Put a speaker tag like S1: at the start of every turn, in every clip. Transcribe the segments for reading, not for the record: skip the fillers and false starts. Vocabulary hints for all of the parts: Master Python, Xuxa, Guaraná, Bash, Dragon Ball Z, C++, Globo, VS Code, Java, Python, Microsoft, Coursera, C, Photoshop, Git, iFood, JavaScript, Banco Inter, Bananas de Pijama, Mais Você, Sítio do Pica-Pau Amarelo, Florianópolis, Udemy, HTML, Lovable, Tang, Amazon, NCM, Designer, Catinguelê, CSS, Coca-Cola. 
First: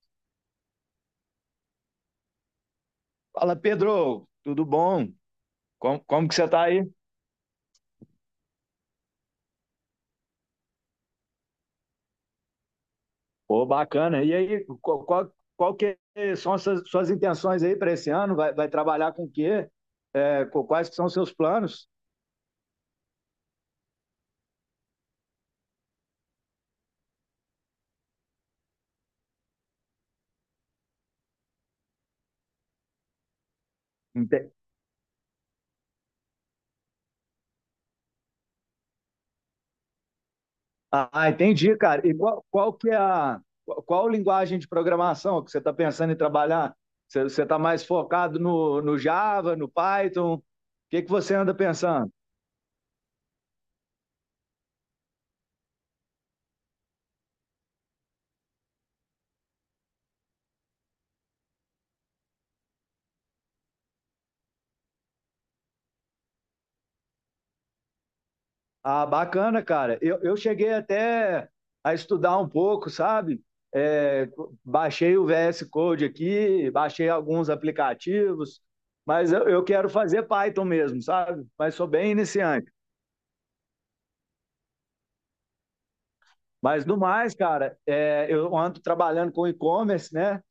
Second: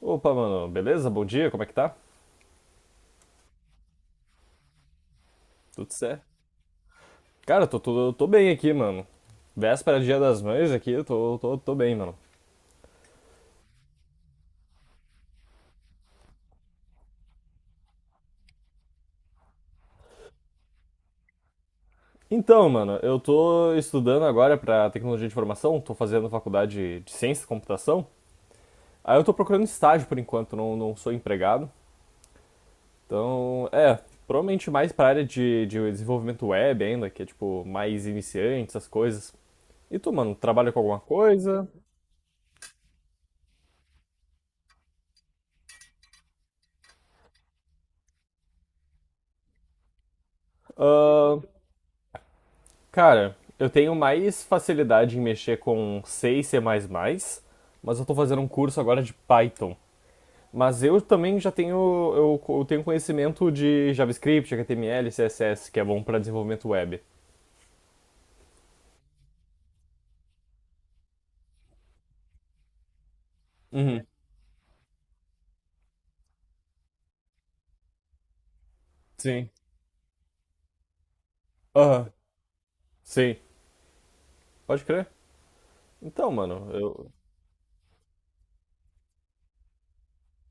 S1: Opa, mano, beleza? Bom dia, como é que tá?
S2: Fala, Pedro, tudo bom?
S1: Tudo
S2: Como,
S1: certo?
S2: como que você tá aí?
S1: Cara, eu tô bem aqui, mano. Véspera de Dia das Mães aqui, eu tô bem, mano.
S2: Pô, bacana. E aí, qual que são as suas intenções aí para esse ano? Vai trabalhar com o quê? Quais que são os seus planos?
S1: Então, mano, eu tô estudando agora pra tecnologia de informação, tô fazendo faculdade de ciência e computação. Aí eu tô procurando estágio por enquanto, não sou empregado. Então,
S2: Ente-
S1: provavelmente mais pra área de desenvolvimento web ainda, que é tipo mais iniciante, essas coisas. E tu, mano, trabalha com alguma
S2: Ah,
S1: coisa?
S2: entendi, cara. E qual que é a, qual linguagem de programação que você está pensando em trabalhar? Você está mais focado no Java, no Python? O que que você anda pensando?
S1: Cara, eu tenho mais facilidade em mexer com C e C++, mas eu tô fazendo um curso agora de Python. Mas eu também já tenho, eu tenho conhecimento de JavaScript, HTML, CSS, que é bom pra desenvolvimento web.
S2: Ah, bacana, cara. Eu cheguei até a estudar um pouco, sabe?
S1: Uhum,
S2: É, Baixei o VS Code aqui, baixei alguns aplicativos, mas eu,
S1: sim.
S2: eu quero fazer Python mesmo, sabe? Mas sou
S1: Aham,
S2: bem iniciante.
S1: sim. Pode crer. Então, mano,
S2: Mas no
S1: eu...
S2: mais, cara, eu ando trabalhando com e-commerce, né?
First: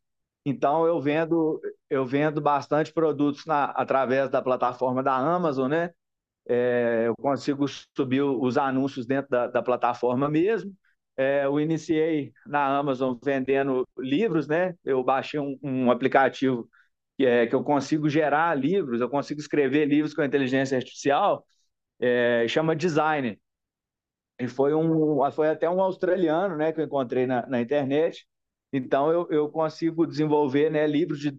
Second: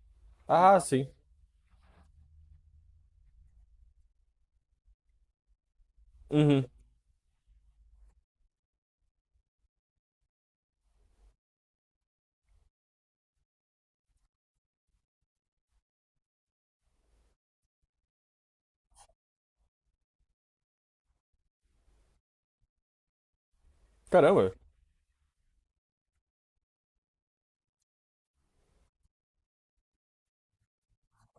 S1: Ah,
S2: Então
S1: sim.
S2: eu vendo bastante produtos através da plataforma da Amazon, né?
S1: Uhum.
S2: Eu consigo subir os anúncios dentro da plataforma mesmo. É, eu iniciei na Amazon vendendo livros, né? Eu baixei um aplicativo que eu consigo gerar livros, eu consigo escrever livros com inteligência artificial, chama Designer. E
S1: Caramba,
S2: foi até um australiano, né, que eu encontrei na internet. Então, eu consigo desenvolver, né, livros de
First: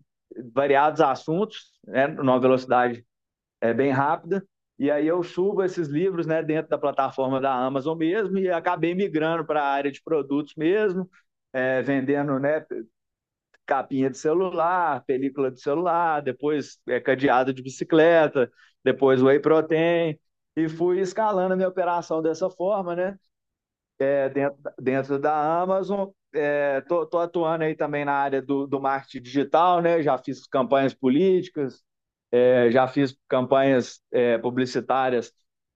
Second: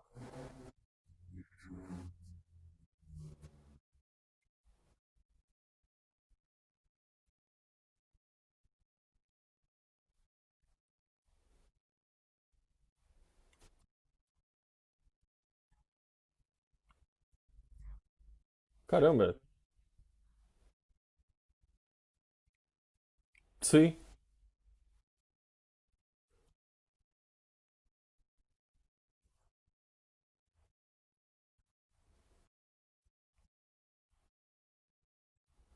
S2: variados assuntos, né, numa velocidade bem rápida. E aí eu subo esses livros, né, dentro da plataforma da Amazon mesmo e acabei migrando para a área de produtos mesmo, vendendo, né, capinha de celular, película de celular, depois cadeado de bicicleta, depois
S1: caramba.
S2: whey protein. E fui escalando a minha operação dessa forma, né?
S1: Sim,
S2: É, dentro da Amazon. Atuando aí também na área do marketing digital, né? Já fiz campanhas políticas, é, já fiz campanhas publicitárias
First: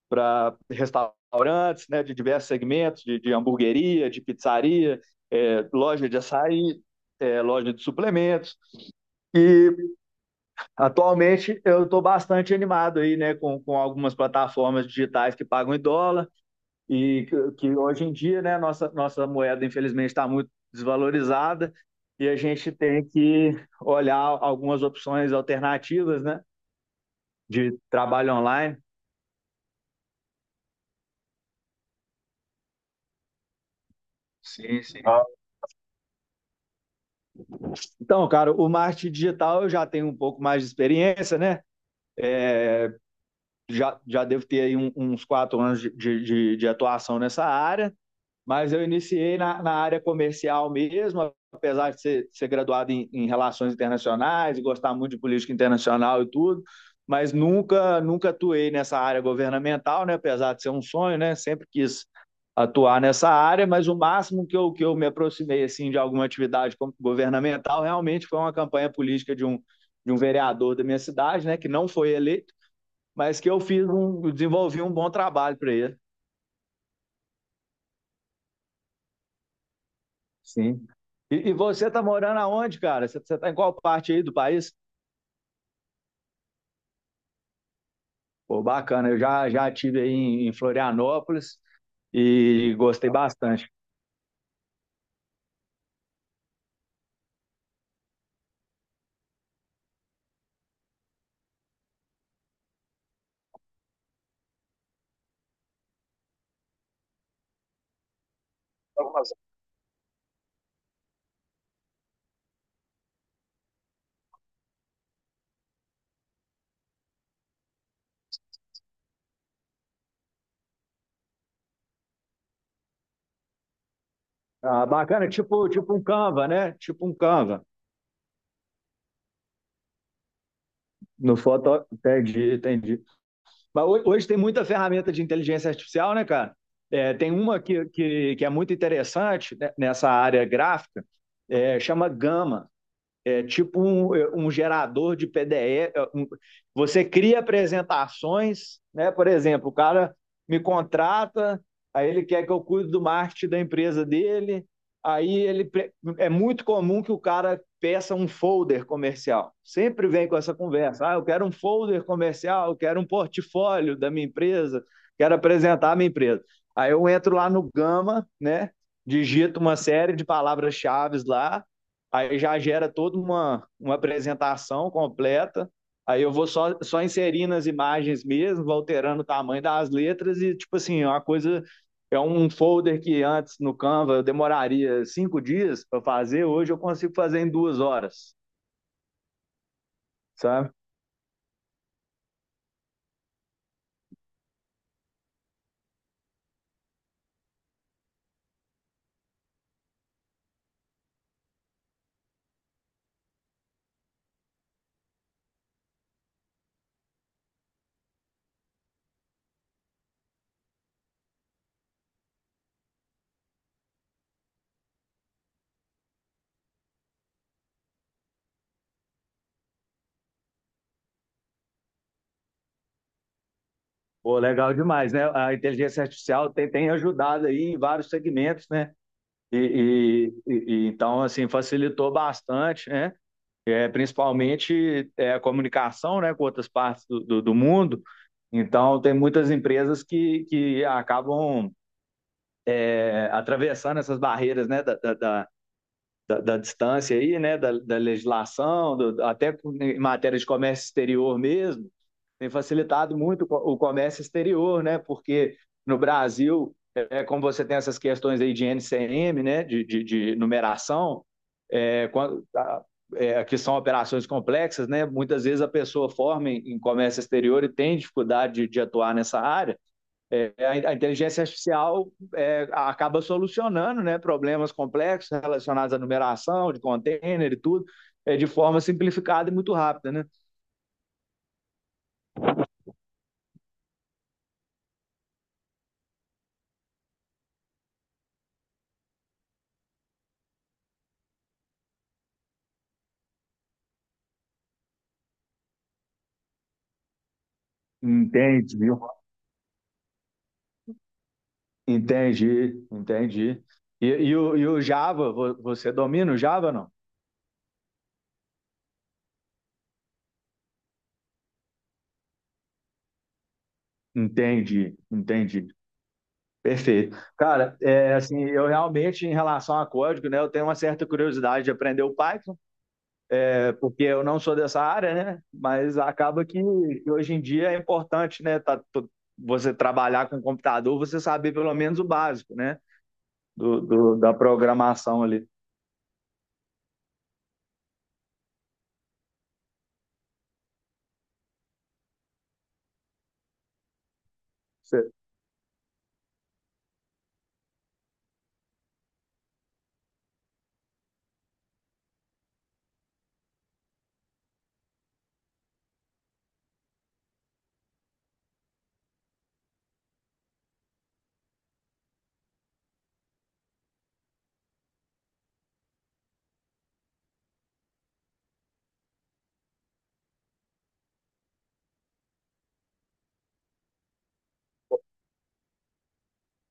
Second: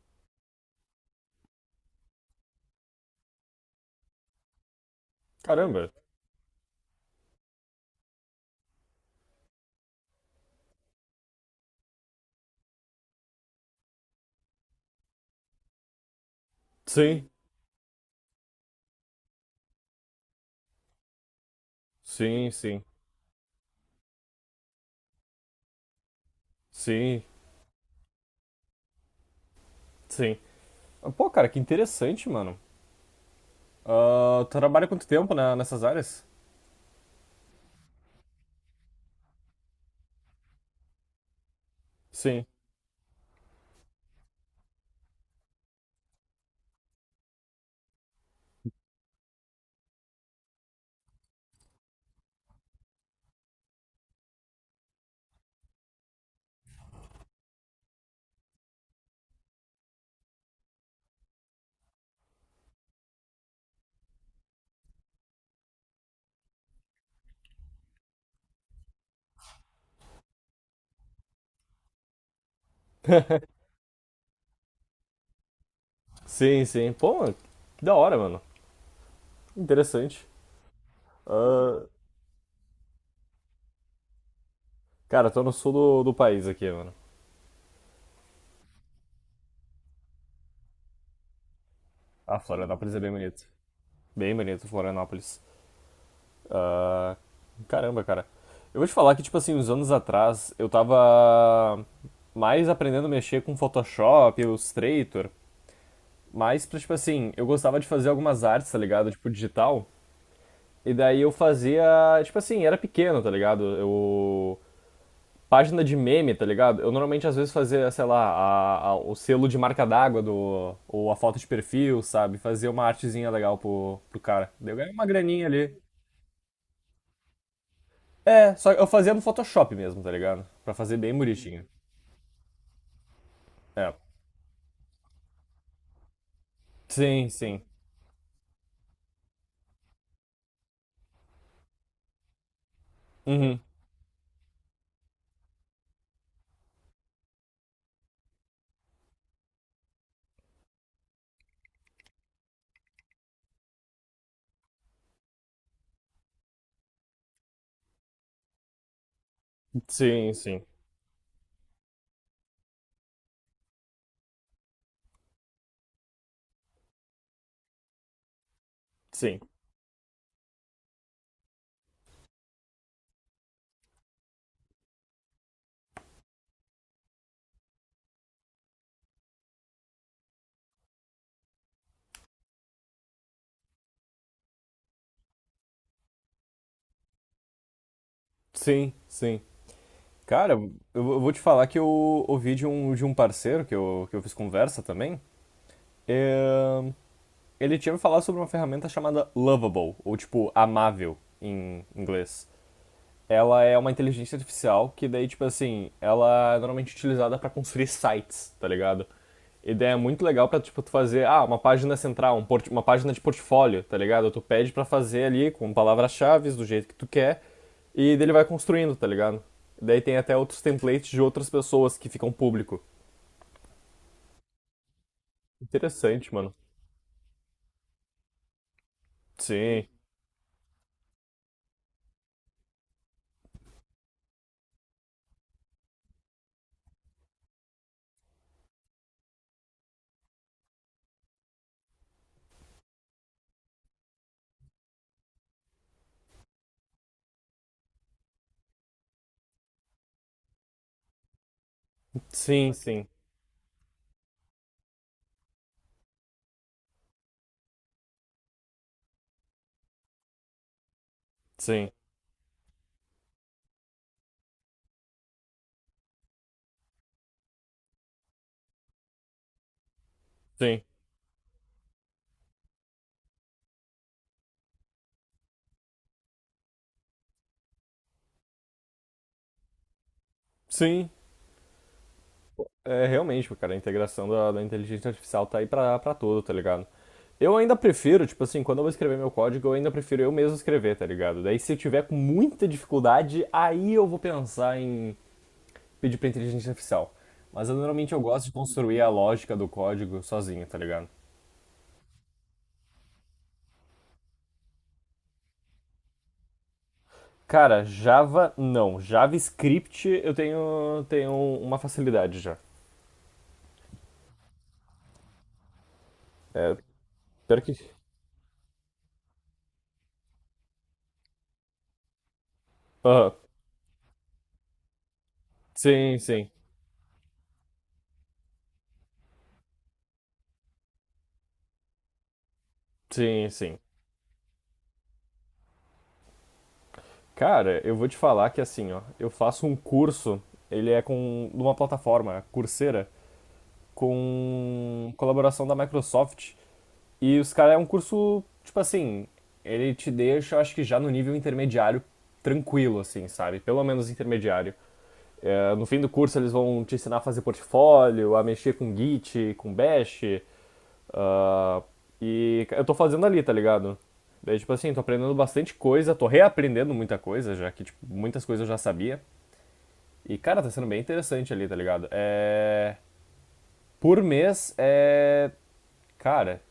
S2: para restaurantes, né, de diversos segmentos, de hamburgueria, de pizzaria,
S1: caramba.
S2: loja de açaí, loja de suplementos. E atualmente eu estou bastante animado aí, né, com algumas plataformas digitais que pagam em dólar e
S1: Sim,
S2: que hoje em dia, né, nossa moeda infelizmente está muito desvalorizada e a
S1: sim,
S2: gente
S1: sim,
S2: tem que olhar algumas opções alternativas, né,
S1: sim,
S2: de trabalho online.
S1: sim. Pô, cara, que interessante, mano. Ah, tu
S2: Sim,
S1: trabalha
S2: sim.
S1: quanto
S2: Ah,
S1: tempo né, nessas áreas?
S2: então, cara, o marketing digital eu já tenho um pouco mais de experiência, né?
S1: Sim,
S2: Já devo ter aí uns 4 anos de atuação nessa área. Mas eu iniciei na área comercial mesmo, apesar de ser graduado em relações internacionais, gostar muito de política internacional e tudo, mas nunca atuei nessa área governamental, né? Apesar de ser um sonho, né? Sempre quis atuar nessa área, mas o máximo que que eu me aproximei assim de alguma atividade governamental realmente foi uma campanha política de um vereador da minha cidade, né? Que não foi eleito, mas que desenvolvi um bom trabalho para ele.
S1: sim, sim. Pô, que da hora, mano. Interessante.
S2: Sim. E
S1: Ah,
S2: você tá morando aonde, cara? Você tá em qual parte aí do país?
S1: cara, tô no sul do país aqui, mano.
S2: Pô, bacana. Já tive aí em Florianópolis
S1: Ah,
S2: e
S1: Florianópolis é bem
S2: gostei
S1: bonito.
S2: bastante.
S1: Bem bonito, Florianópolis. Ah, caramba, cara. Eu vou te falar que, tipo assim, uns anos atrás, eu tava mais aprendendo a mexer com Photoshop, Illustrator, mais pra, tipo assim, eu gostava de fazer algumas artes, tá ligado? Tipo, digital. E daí eu fazia, tipo assim, era pequeno, tá ligado? Eu página de meme, tá ligado? Eu normalmente às vezes fazia, sei lá, o selo de marca d'água do, ou a foto de perfil, sabe? Fazia uma artezinha legal pro, pro cara. Daí eu
S2: Ah,
S1: ganhei uma
S2: bacana,
S1: graninha
S2: tipo,
S1: ali.
S2: tipo um Canva, né? Tipo um Canva.
S1: É, só eu fazia no Photoshop mesmo, tá ligado? Pra fazer bem
S2: No
S1: bonitinho.
S2: foto, entendi, entendi. Mas
S1: É.
S2: hoje tem muita ferramenta de inteligência artificial, né, cara? É,
S1: Sim,
S2: tem uma
S1: sim.
S2: que é muito interessante, né, nessa área gráfica, chama Gama. É
S1: Uhum.
S2: tipo um gerador de PDE. Você cria apresentações, né? Por exemplo, o cara me contrata, aí ele quer que eu cuide do marketing da empresa dele. Aí ele É muito comum que o cara peça um folder comercial. Sempre vem
S1: Sim,
S2: com essa
S1: sim.
S2: conversa. Ah, eu quero um folder comercial, eu quero um portfólio da minha empresa, quero apresentar a minha empresa. Aí eu entro lá no Gama, né?
S1: Sim.
S2: Digito uma série de palavras-chave lá. Aí já gera toda uma apresentação completa. Aí eu vou só inserindo as imagens mesmo, vou alterando o tamanho das letras e, tipo assim, é uma coisa. É um folder que antes no Canva eu demoraria 5 dias para fazer, hoje eu consigo fazer em 2 horas,
S1: Sim, sim. Cara, eu,
S2: sabe?
S1: eu vou te falar que eu ouvi de um parceiro que eu fiz conversa também. É, Ele tinha me falado sobre uma ferramenta chamada Lovable, ou tipo, amável em inglês. Ela é uma inteligência artificial que daí, tipo assim, ela é normalmente utilizada para construir sites, tá ligado? A ideia é muito legal pra, tipo, tu fazer, ah, uma página central, um uma página de portfólio, tá ligado? Tu pede pra fazer ali com palavras-chave, do jeito que tu quer, e daí ele vai construindo, tá ligado? Daí tem até outros templates de outras pessoas que ficam público.
S2: Pô, legal demais, né? A inteligência
S1: Interessante,
S2: artificial
S1: mano.
S2: tem, tem ajudado aí em vários segmentos, né?
S1: Sim,
S2: E então, assim, facilitou bastante, né? É, principalmente a comunicação, né, com outras partes do mundo. Então, tem muitas empresas que acabam atravessando essas barreiras, né, da distância, aí, né, da legislação, do, até em matéria de comércio exterior mesmo. Tem
S1: sim, sim,
S2: facilitado muito o comércio exterior, né, porque no Brasil, é, como você tem essas questões aí de NCM, né, de numeração,
S1: sim,
S2: é, quando, a, que são operações complexas, né? Muitas vezes a pessoa forma em comércio exterior e tem dificuldade de atuar nessa área. É,
S1: sim,
S2: inteligência artificial acaba solucionando, né? Problemas complexos relacionados à numeração de container e tudo, é, de forma simplificada e muito rápida, né?
S1: sim. É, realmente, cara, a integração da inteligência artificial tá aí pra, pra tudo, tá ligado? Eu ainda prefiro, tipo assim, quando eu vou escrever meu código, eu ainda prefiro eu mesmo escrever, tá ligado? Daí se eu tiver com muita dificuldade, aí eu vou pensar em pedir pra inteligência artificial. Mas eu, normalmente eu gosto de
S2: Entendi,
S1: construir a lógica do código sozinho, tá ligado?
S2: entendi, entendi. E o Java, você domina o Java ou não?
S1: Cara, Java não. JavaScript eu tenho, tenho uma facilidade já.
S2: Entendi, entendi.
S1: É,
S2: Perfeito.
S1: pior que.
S2: Cara, é, assim, eu realmente, em relação a código, né, eu tenho uma certa curiosidade de aprender o Python,
S1: Aham.
S2: é, porque eu não sou dessa área, né, mas
S1: Sim,
S2: acaba
S1: sim.
S2: que hoje em dia é importante, né, você trabalhar com computador, você saber pelo menos o básico, né,
S1: Sim, sim.
S2: da programação ali.
S1: Cara, eu vou te falar que assim, ó, eu faço um curso, ele é com numa plataforma, Coursera, com colaboração da Microsoft, e os caras é um curso, tipo assim, ele te deixa, acho que já no nível intermediário, tranquilo, assim, sabe? Pelo menos intermediário. É, no fim do curso eles vão te ensinar a fazer portfólio, a mexer com Git, com Bash, ah, e eu tô fazendo ali, tá ligado? Daí, tipo assim, tô aprendendo bastante coisa, tô reaprendendo muita coisa, já que, tipo, muitas coisas eu já sabia. E, cara, tá sendo bem interessante ali, tá ligado? É... Por mês é... Cara,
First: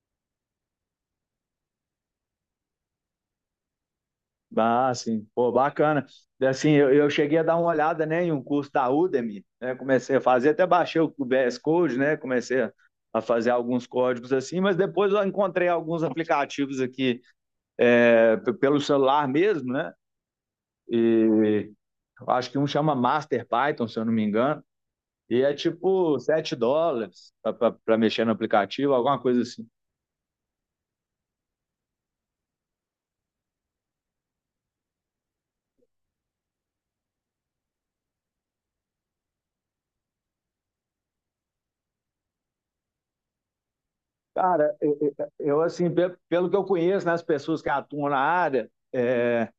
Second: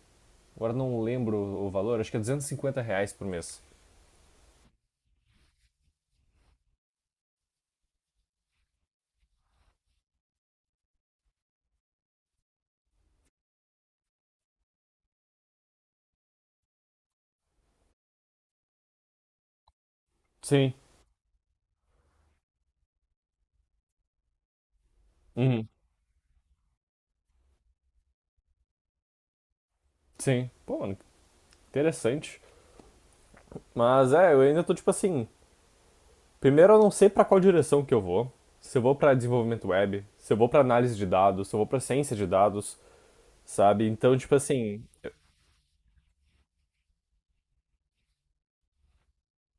S1: agora não lembro o valor, acho que é R$ 250 por mês.
S2: Ah, sim. Pô, bacana. Assim, eu cheguei a dar uma olhada, né, em um curso da Udemy, né? Comecei a fazer, até baixei o VS Code, né? Comecei a A fazer alguns códigos assim, mas depois eu encontrei alguns aplicativos aqui, pelo celular mesmo, né?
S1: Sim.
S2: E eu acho que um chama Master Python, se eu não me engano, e é
S1: Uhum.
S2: tipo US$ 7 para mexer no aplicativo, alguma coisa assim.
S1: Sim. Pô, mano, interessante. Mas é, eu ainda tô tipo assim. Primeiro eu não sei pra qual direção que eu vou. Se eu vou pra desenvolvimento web, se eu vou pra análise de dados, se eu vou pra ciência de dados, sabe? Então, tipo
S2: Cara,
S1: assim.
S2: assim, pelo que eu conheço, né, as pessoas que atuam na área, é,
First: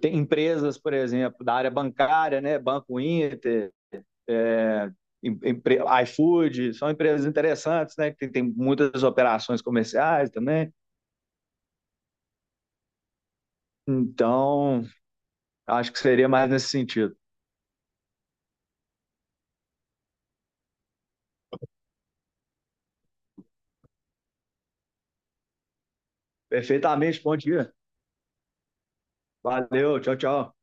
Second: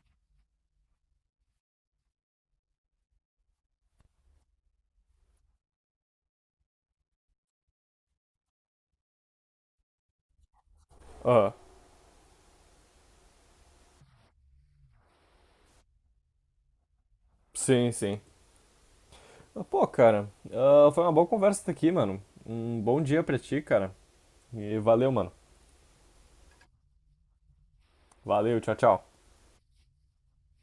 S2: tem empresas, por exemplo, da área bancária, né? Banco Inter, é, iFood, são empresas interessantes, né? Que tem, tem muitas operações comerciais também.
S1: Ah,
S2: Então, acho que seria mais nesse sentido.
S1: sim, sim. Ah, pô, cara, ah, foi uma boa conversa aqui, mano. Um bom dia pra ti, cara. E valeu, mano.
S2: Perfeitamente, bom dia.
S1: Valeu, tchau, tchau.
S2: Valeu, tchau, tchau.